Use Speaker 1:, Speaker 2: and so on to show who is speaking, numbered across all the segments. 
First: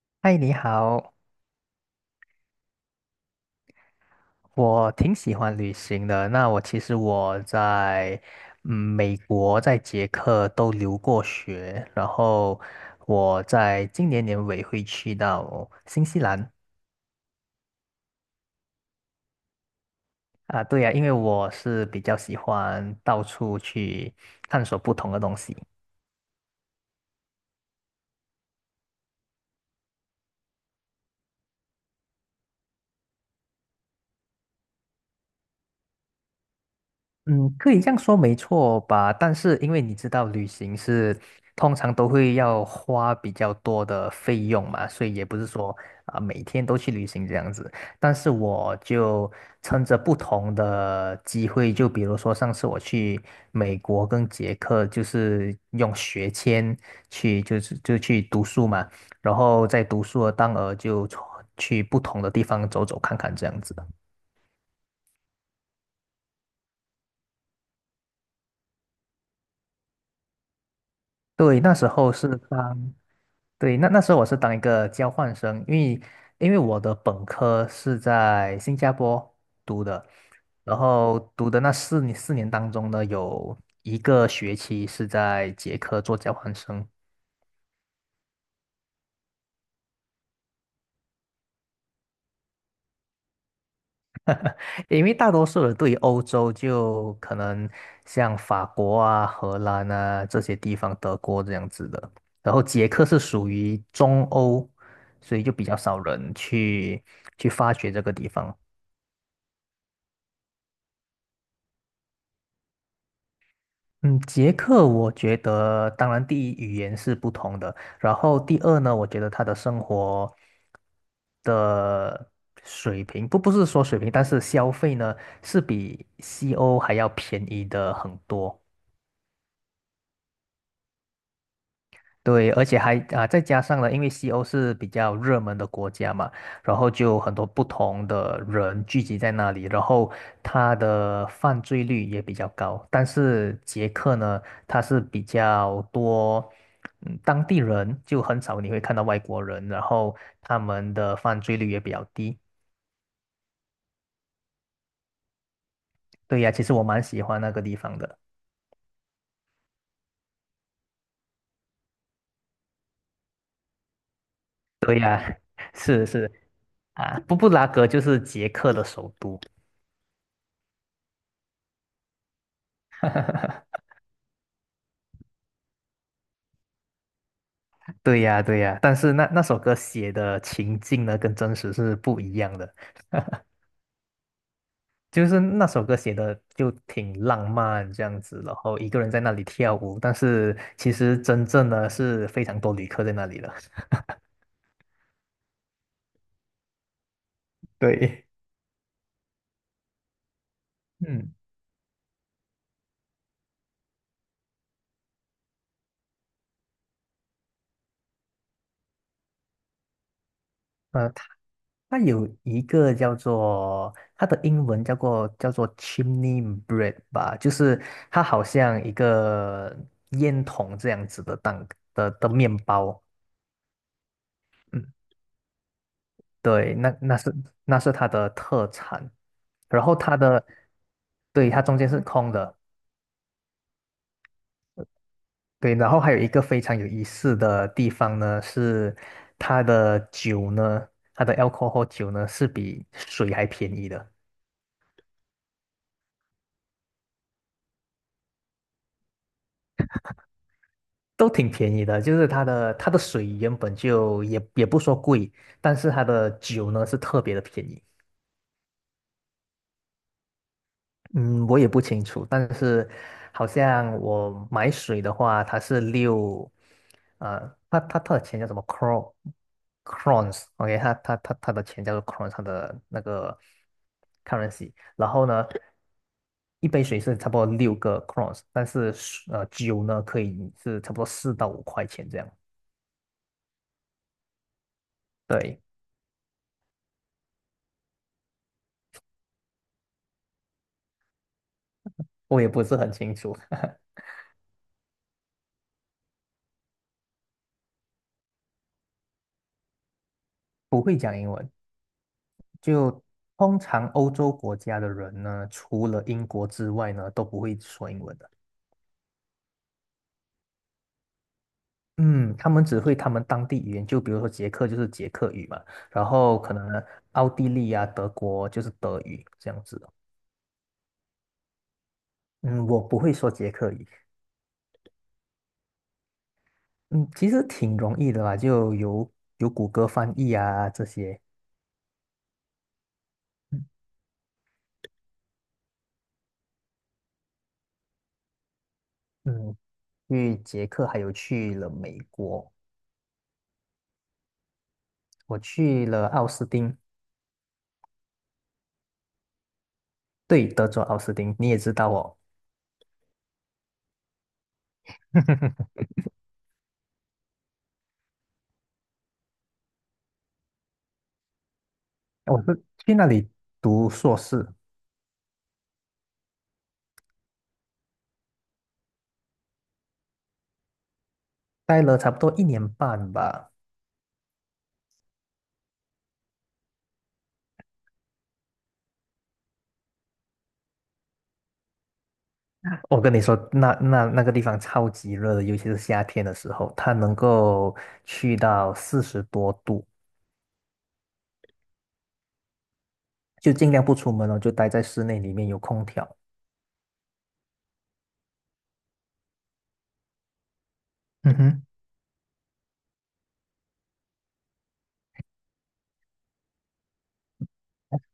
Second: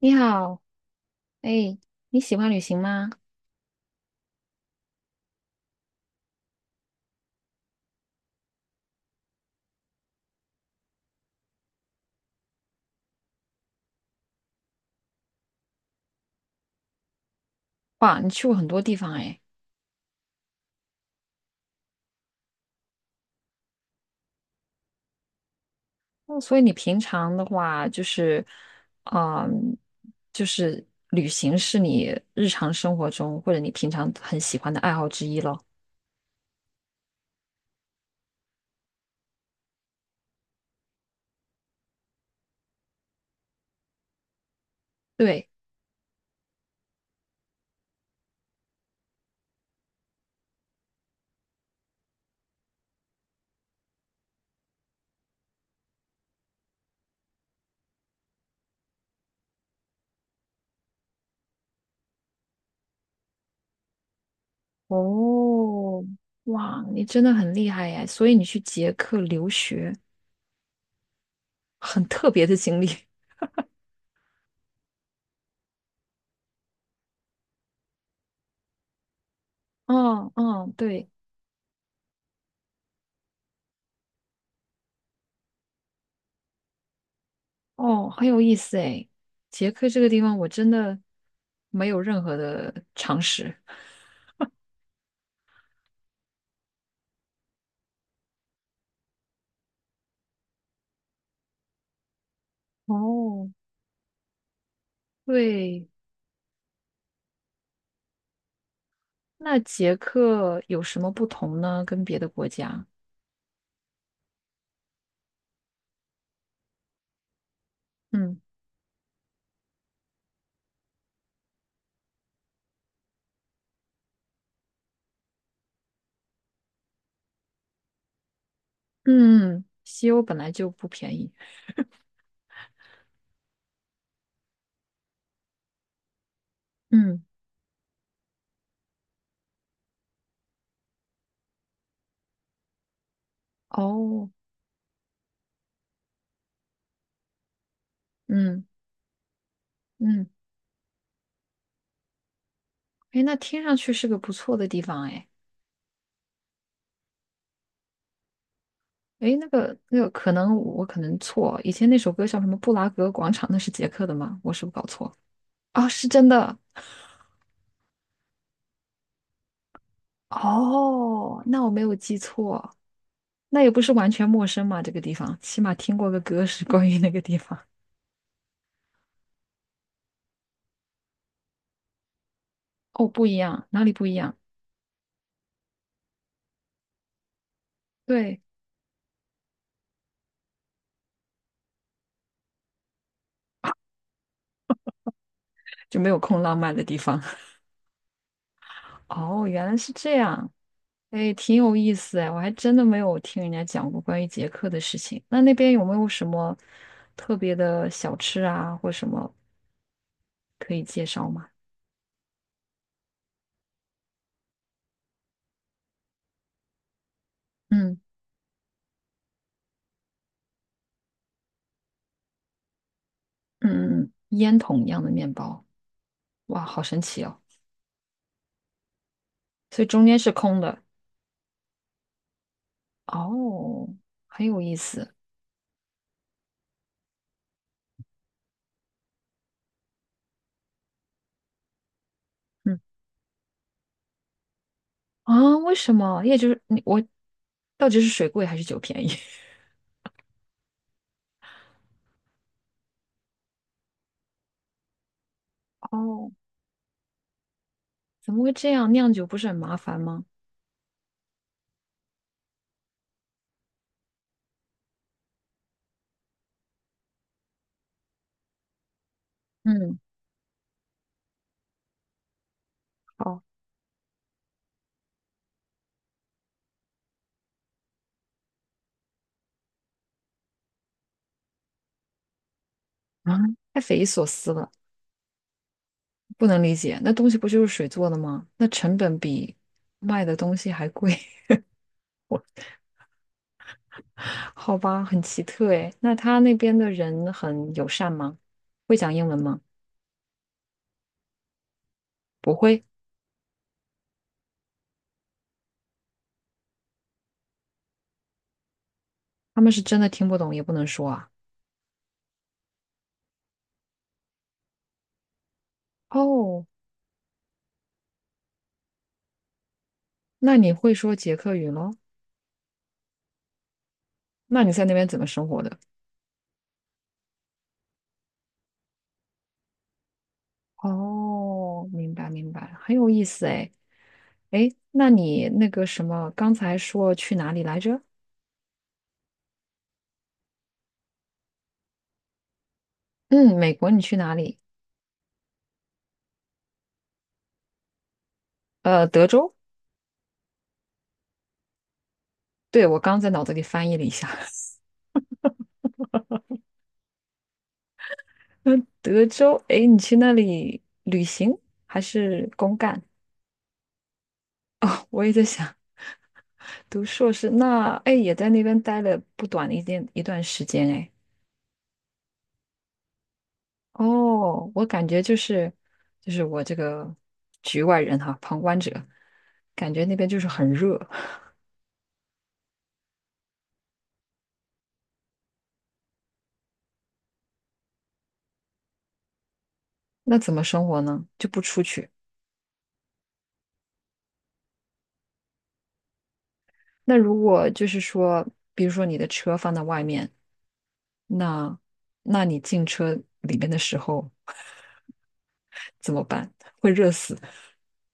Speaker 1: 你
Speaker 2: 嗨，你
Speaker 1: 好，
Speaker 2: 好，
Speaker 1: 哎，你喜欢旅行吗？
Speaker 2: 我挺喜欢旅行的。那其实我在美国，在捷克都留过学，然后我在今年年尾会去到新西兰
Speaker 1: 哇，你去过很多地方哎，
Speaker 2: 啊。对呀，因为我是比较喜欢到处去探索不同的东西。
Speaker 1: 哦所以你平常的话就是，嗯，就是旅行是你日常生活中或者你平常很喜欢的爱好之一咯。
Speaker 2: 嗯，可以这样说没错吧？但是因为你知道，旅行是通常都会要花比较多的费用嘛，所以也不是
Speaker 1: 对，
Speaker 2: 说每天都去旅行这样子。但是我就趁着不同的机会，就比如说上次我去美国跟捷克，就是用学签去，就是就去读书嘛，然后在读书的当儿就去不同的地方走走看看这样子。
Speaker 1: 哦，哇，你真的很厉害哎，所以你去捷克留学，
Speaker 2: 对，那时
Speaker 1: 很
Speaker 2: 候
Speaker 1: 特
Speaker 2: 是
Speaker 1: 别的经历。
Speaker 2: 当。对，那时候我是当一个交换生，因为我的本科是在新加坡读的，
Speaker 1: 哦嗯，
Speaker 2: 然
Speaker 1: 对，
Speaker 2: 后读的那四年当中呢，有一个学期是在捷克做交换生，
Speaker 1: 哦，很有意思哎，捷克这个地方我真的没有任何的常识。
Speaker 2: 因为大多数人对于欧洲就可能像法国啊、荷兰啊这些地方、德国这样子的，然后捷克是属
Speaker 1: 哦，
Speaker 2: 于中欧，所以就比较
Speaker 1: 对，
Speaker 2: 少人去发掘这个地方。
Speaker 1: 那捷克有什么不同呢？跟别的国家？
Speaker 2: 嗯，捷克我觉得，当然第一语言是不同的，然后
Speaker 1: 嗯
Speaker 2: 第二呢，我觉得他的生活的水平，不是说水平，但是消费呢是比西欧还要便宜的很多。
Speaker 1: 嗯，西欧本来就不便宜。
Speaker 2: 对，而且还啊，再加上了，因为西欧是比较热门的国家嘛，然后就
Speaker 1: 嗯，
Speaker 2: 很多不同的人聚集在那里，然后它的犯罪率也比较高。但是捷克
Speaker 1: 哦，
Speaker 2: 呢，它是比较多，当地人就很少
Speaker 1: 嗯
Speaker 2: 你会看到外国人，然后
Speaker 1: 嗯，
Speaker 2: 他们的犯罪率也比较低。
Speaker 1: 哎，那听上去是个不错的地方哎。
Speaker 2: 对呀，其实我蛮喜欢那个地方的。
Speaker 1: 哎，那个那个，可能我可能错，以前那首歌叫什么《布拉格广场》，那是捷克的吗？我是不是搞
Speaker 2: 对
Speaker 1: 错？
Speaker 2: 呀，
Speaker 1: 啊、
Speaker 2: 是
Speaker 1: 是真
Speaker 2: 是
Speaker 1: 的。
Speaker 2: 啊，布拉格就是捷克的首都。
Speaker 1: 哦，那我没有记错，那 也不是完全陌生嘛，这个地方，起码听过个歌是关于那个地方。
Speaker 2: 对呀，对呀，但是那首歌写的情境呢，跟真实是不一样的。
Speaker 1: 哦，不一样，哪里不一样？
Speaker 2: 就是那首歌写的就挺浪漫这样
Speaker 1: 对。
Speaker 2: 子，然后一个人在那里跳舞，但是其实真正呢是非常多旅客在那里的。
Speaker 1: 就没有空浪漫的地方。
Speaker 2: 对，
Speaker 1: 哦，原来是这样，哎，
Speaker 2: 嗯，
Speaker 1: 挺有意思哎，我还真的没有听人家讲过关于捷克的事情。那那边有没有什么特别的小吃啊，或什么可以介
Speaker 2: 呃，它
Speaker 1: 绍吗？
Speaker 2: 它有一个叫做它的英文叫做 chimney bread 吧，就是
Speaker 1: 嗯
Speaker 2: 它好像一个烟筒这样子的蛋的面包。
Speaker 1: 嗯嗯，嗯烟筒
Speaker 2: 嗯
Speaker 1: 一样的面包，哇，
Speaker 2: 对，
Speaker 1: 好
Speaker 2: 那
Speaker 1: 神
Speaker 2: 那
Speaker 1: 奇
Speaker 2: 是
Speaker 1: 哦！
Speaker 2: 那是它的特产，然
Speaker 1: 所以
Speaker 2: 后
Speaker 1: 中
Speaker 2: 它
Speaker 1: 间是
Speaker 2: 的，
Speaker 1: 空的，
Speaker 2: 对，它中间是空的，
Speaker 1: 哦，很有意思。
Speaker 2: 对，然后还有一个非常有意思的地方呢，是它的酒呢，它的 alcohol 酒呢是
Speaker 1: 嗯
Speaker 2: 比水还便宜的，
Speaker 1: 啊，为什么？也就是你我到底是水贵还是酒便宜？
Speaker 2: 都挺便宜的，就是它的水原本就也不说贵，但是 它的
Speaker 1: 哦，
Speaker 2: 酒呢是特别的便宜。
Speaker 1: 怎么会这样？酿酒不是很麻烦吗？
Speaker 2: 嗯，我也不清楚，但是好像我买水的话，它是六，呃，它的钱叫什么 c r o
Speaker 1: 嗯。
Speaker 2: crons，OK，它的钱叫做 crons，它的那个
Speaker 1: 好。
Speaker 2: currency。然后呢，一杯水是差不多六个 crons，但是酒呢可以是差不多4到5块钱这样。
Speaker 1: 啊，太匪夷所思了，
Speaker 2: 对，
Speaker 1: 不能理解。那东西不就是水做的吗？那成本比卖的东西还贵，
Speaker 2: 我
Speaker 1: 我
Speaker 2: 也不是很清楚，
Speaker 1: 好吧，很奇特诶。那他那边的人很友善吗？会讲英文吗？
Speaker 2: 不会讲英文。
Speaker 1: 不会，
Speaker 2: 就通常欧洲国家的人呢，除了英国之外呢，都不会说英文的。
Speaker 1: 他们是真的听不懂，也不能说啊。
Speaker 2: 嗯，他们只会他们当地语言，就比如说捷克就是捷克语嘛，然后可
Speaker 1: 哦，
Speaker 2: 能奥地利啊、德国就是德语这样子的。
Speaker 1: 那你会说捷克语咯？
Speaker 2: 嗯，我不会说捷克语。
Speaker 1: 那你在那边怎么生活的？
Speaker 2: 嗯，其实挺容易的啦，就有谷歌翻译啊这些。
Speaker 1: 哦，明白明白，很有意思
Speaker 2: 嗯，
Speaker 1: 诶。诶，那你那个什么，刚才说去哪里来着？
Speaker 2: 嗯去捷克还有去了美国，
Speaker 1: 嗯，美国，你去哪里？
Speaker 2: 我去了奥斯汀，
Speaker 1: 德州。
Speaker 2: 对，德州奥斯汀，你也知道哦。
Speaker 1: 对，我刚在脑子里翻译了一下，嗯，德州，哎，你去那里旅行还
Speaker 2: 我
Speaker 1: 是
Speaker 2: 是
Speaker 1: 公
Speaker 2: 去
Speaker 1: 干？
Speaker 2: 那里读硕士，
Speaker 1: 我也在想，读硕士，那哎也在那边待了不短的一段时间，哎，
Speaker 2: 待了差不多一年半吧。
Speaker 1: 哦，我感觉就是就是我这个局外人哈，旁观者，感觉那边就是很热，
Speaker 2: 我跟你说，那个地方超级热的，尤其是夏天的时候，它能够去到40多度，
Speaker 1: 那怎么生活呢？就不出去。
Speaker 2: 就尽量不出门哦，就待在室内里面有空调。
Speaker 1: 那如果就是说，比如说你的车放在外面，
Speaker 2: 嗯哼。
Speaker 1: 那那你进车里面的时候怎么办？会热死。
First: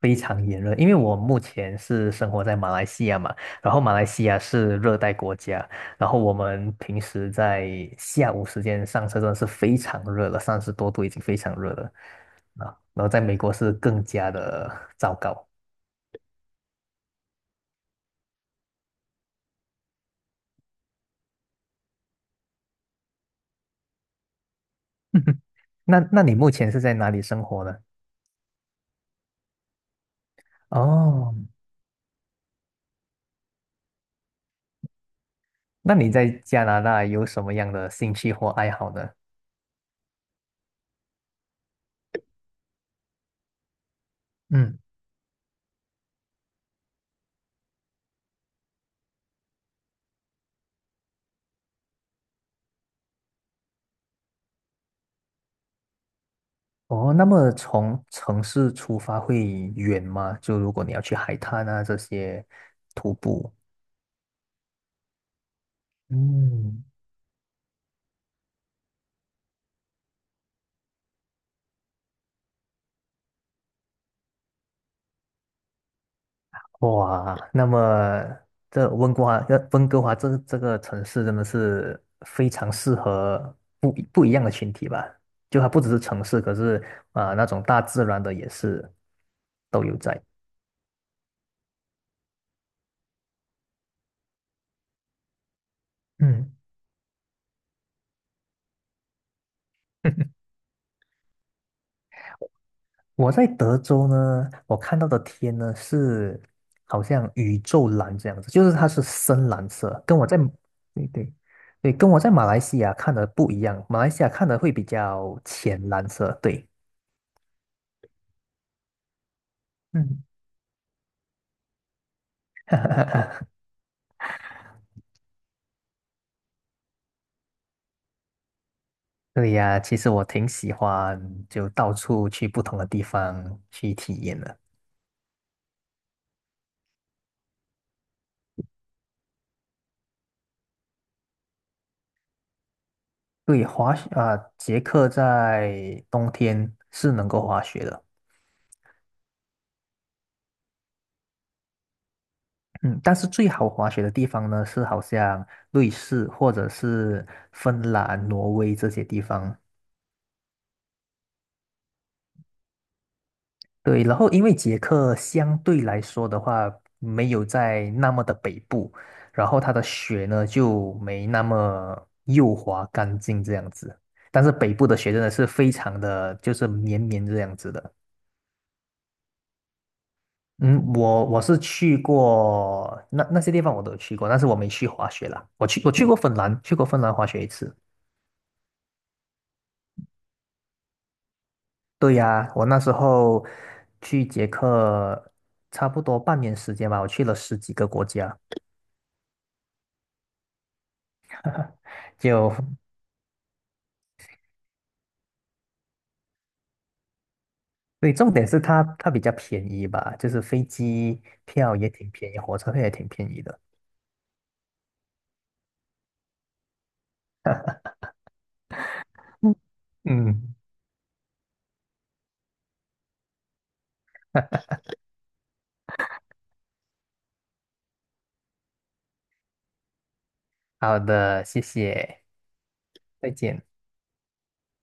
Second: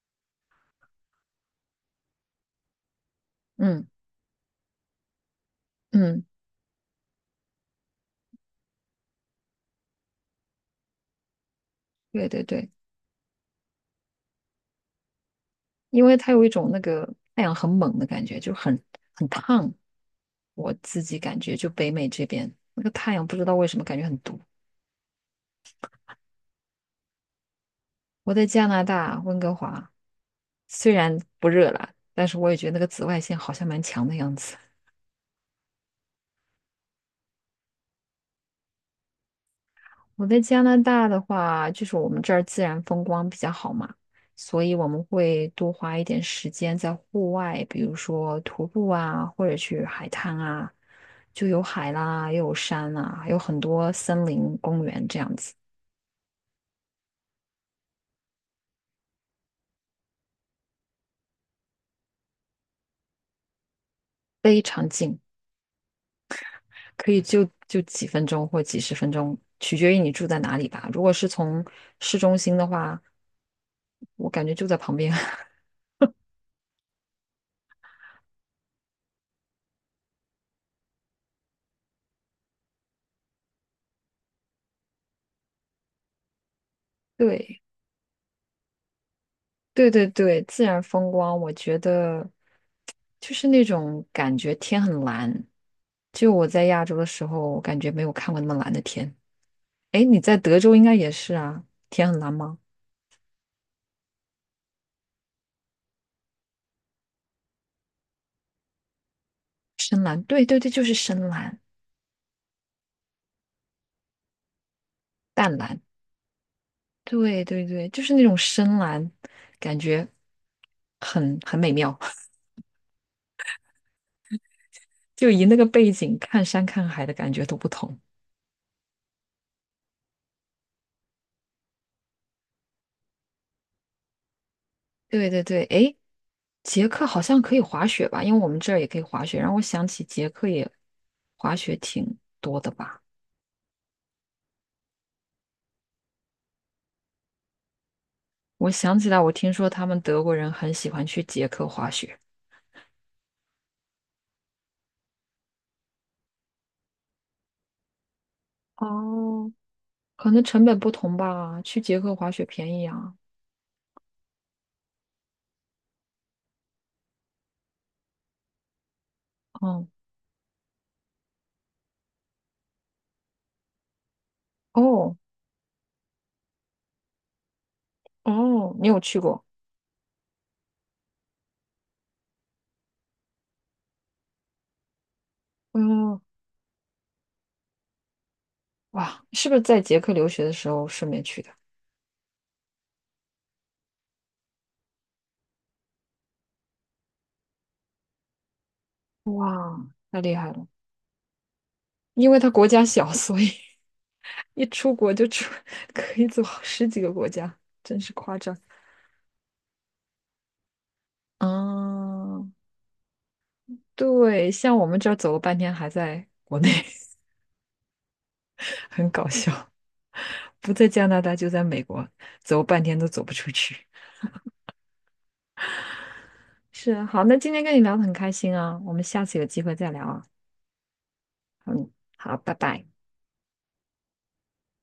Speaker 2: 非常炎热，因为我目前是生活在马来西亚嘛，然后
Speaker 1: 嗯
Speaker 2: 马来西亚是热带国家，然后
Speaker 1: 嗯，
Speaker 2: 我们平时在下午时间上车真的是非常热了，30多度已经非常热了
Speaker 1: 对对
Speaker 2: 啊，
Speaker 1: 对，
Speaker 2: 然后在美国是更加的糟糕。
Speaker 1: 因为它有一种那个太阳很猛的感觉，就很很烫。我自己感觉就北美这边那个太阳不知道为什么感觉很毒。
Speaker 2: 那你目前是在哪里生活呢？
Speaker 1: 我在加拿大温哥华，虽然
Speaker 2: 哦，
Speaker 1: 不热啦，但是我也觉得那个紫外线好像蛮强的样子。
Speaker 2: 那你在加拿大有什么样的兴趣或爱好呢？
Speaker 1: 我在加拿大的话，就是我们这儿自然风光比较好嘛，所以
Speaker 2: 嗯。
Speaker 1: 我们会多花一点时间在户外，比如说徒步啊，或者去海滩啊，就有海啦，又有山啦，还有很多森林公园这样子，
Speaker 2: 哦，那么从城市出发会远吗？就如果你要去海滩啊这些徒步，
Speaker 1: 非常近，
Speaker 2: 嗯，
Speaker 1: 可以就几分钟或几十分钟，取决于你住在哪里吧。如果是从市中心的话，我感觉就在旁边。
Speaker 2: 哇，那么这温哥华，温哥华这个城市真的是非常适合不一样的群体吧？就它不只是城市，可是那
Speaker 1: 对。
Speaker 2: 种大自然的也是都
Speaker 1: 对
Speaker 2: 有
Speaker 1: 对
Speaker 2: 在。
Speaker 1: 对，自然风光，我觉得就是那种感觉天很蓝。就我
Speaker 2: 嗯，
Speaker 1: 在亚洲的时候，我感觉没有看过那么蓝的天。哎，你在 德州应该也是啊，天很蓝吗？
Speaker 2: 我在德州呢，我看到的天呢是好像宇宙蓝这样子，就是它是深蓝色，
Speaker 1: 深
Speaker 2: 跟
Speaker 1: 蓝，
Speaker 2: 我在
Speaker 1: 对对对，就是
Speaker 2: 对
Speaker 1: 深
Speaker 2: 对
Speaker 1: 蓝，
Speaker 2: 对，跟我在马来西亚看的不一样，马来西亚看的会比较
Speaker 1: 淡蓝，
Speaker 2: 浅蓝色，对，
Speaker 1: 对对对，就是那种深蓝，感觉
Speaker 2: 嗯，
Speaker 1: 很很美妙，就以那个背景看山看海的感觉都不同。
Speaker 2: 对呀，其实我挺喜欢就到处去不同的地方去体验的。
Speaker 1: 对对对，哎，捷克好像可以滑雪吧？因为我们这儿也可以滑雪，让我想起捷克也滑雪挺多的吧。
Speaker 2: 对，滑雪啊，捷克在冬天是能够滑雪的。
Speaker 1: 我想起来，我听说他们德国人很喜欢去捷克滑雪，
Speaker 2: 嗯，但是最好滑雪的地方呢，是好像瑞士或者是芬兰、挪威这些地
Speaker 1: 哦
Speaker 2: 方。
Speaker 1: 可能成本不同吧，去捷克滑雪便宜啊。
Speaker 2: 对，然后因为捷克相对来说的话，没有在那么的北部，然后它的
Speaker 1: 嗯，
Speaker 2: 雪呢就没那么幼滑干净这样子。但是北部的雪
Speaker 1: 哦
Speaker 2: 真的是非常的，就是绵绵这样子的。
Speaker 1: 哦，你有去过？
Speaker 2: 嗯，我是去过那些地方我都有去过，但是我没去滑雪啦。我去过
Speaker 1: 嗯，
Speaker 2: 芬兰，去过芬兰滑雪一次。
Speaker 1: 哇，是不是在捷克留学的时候顺便去的？
Speaker 2: 对呀，我那时候去捷克差不多半年时间吧，我去了十几个国家。
Speaker 1: 哇，太厉害了，因为它
Speaker 2: 就，
Speaker 1: 国家小，所以 一出国就出，可以走10几个国家，真是
Speaker 2: 对，重
Speaker 1: 夸
Speaker 2: 点
Speaker 1: 张。
Speaker 2: 是它比较便宜吧，就是飞机票也挺便宜，
Speaker 1: 嗯，
Speaker 2: 火车票也挺便宜的。
Speaker 1: 对，像我们这儿走了半天还在国内，很搞
Speaker 2: 嗯，
Speaker 1: 笑。
Speaker 2: 嗯，
Speaker 1: 不在加拿大就在美国，走半天都走不出去。是，啊，好，那今天跟你聊得很开心啊，我们下次有机会再聊啊。
Speaker 2: 好的，谢
Speaker 1: 嗯，
Speaker 2: 谢，
Speaker 1: 好，拜拜。
Speaker 2: 再见。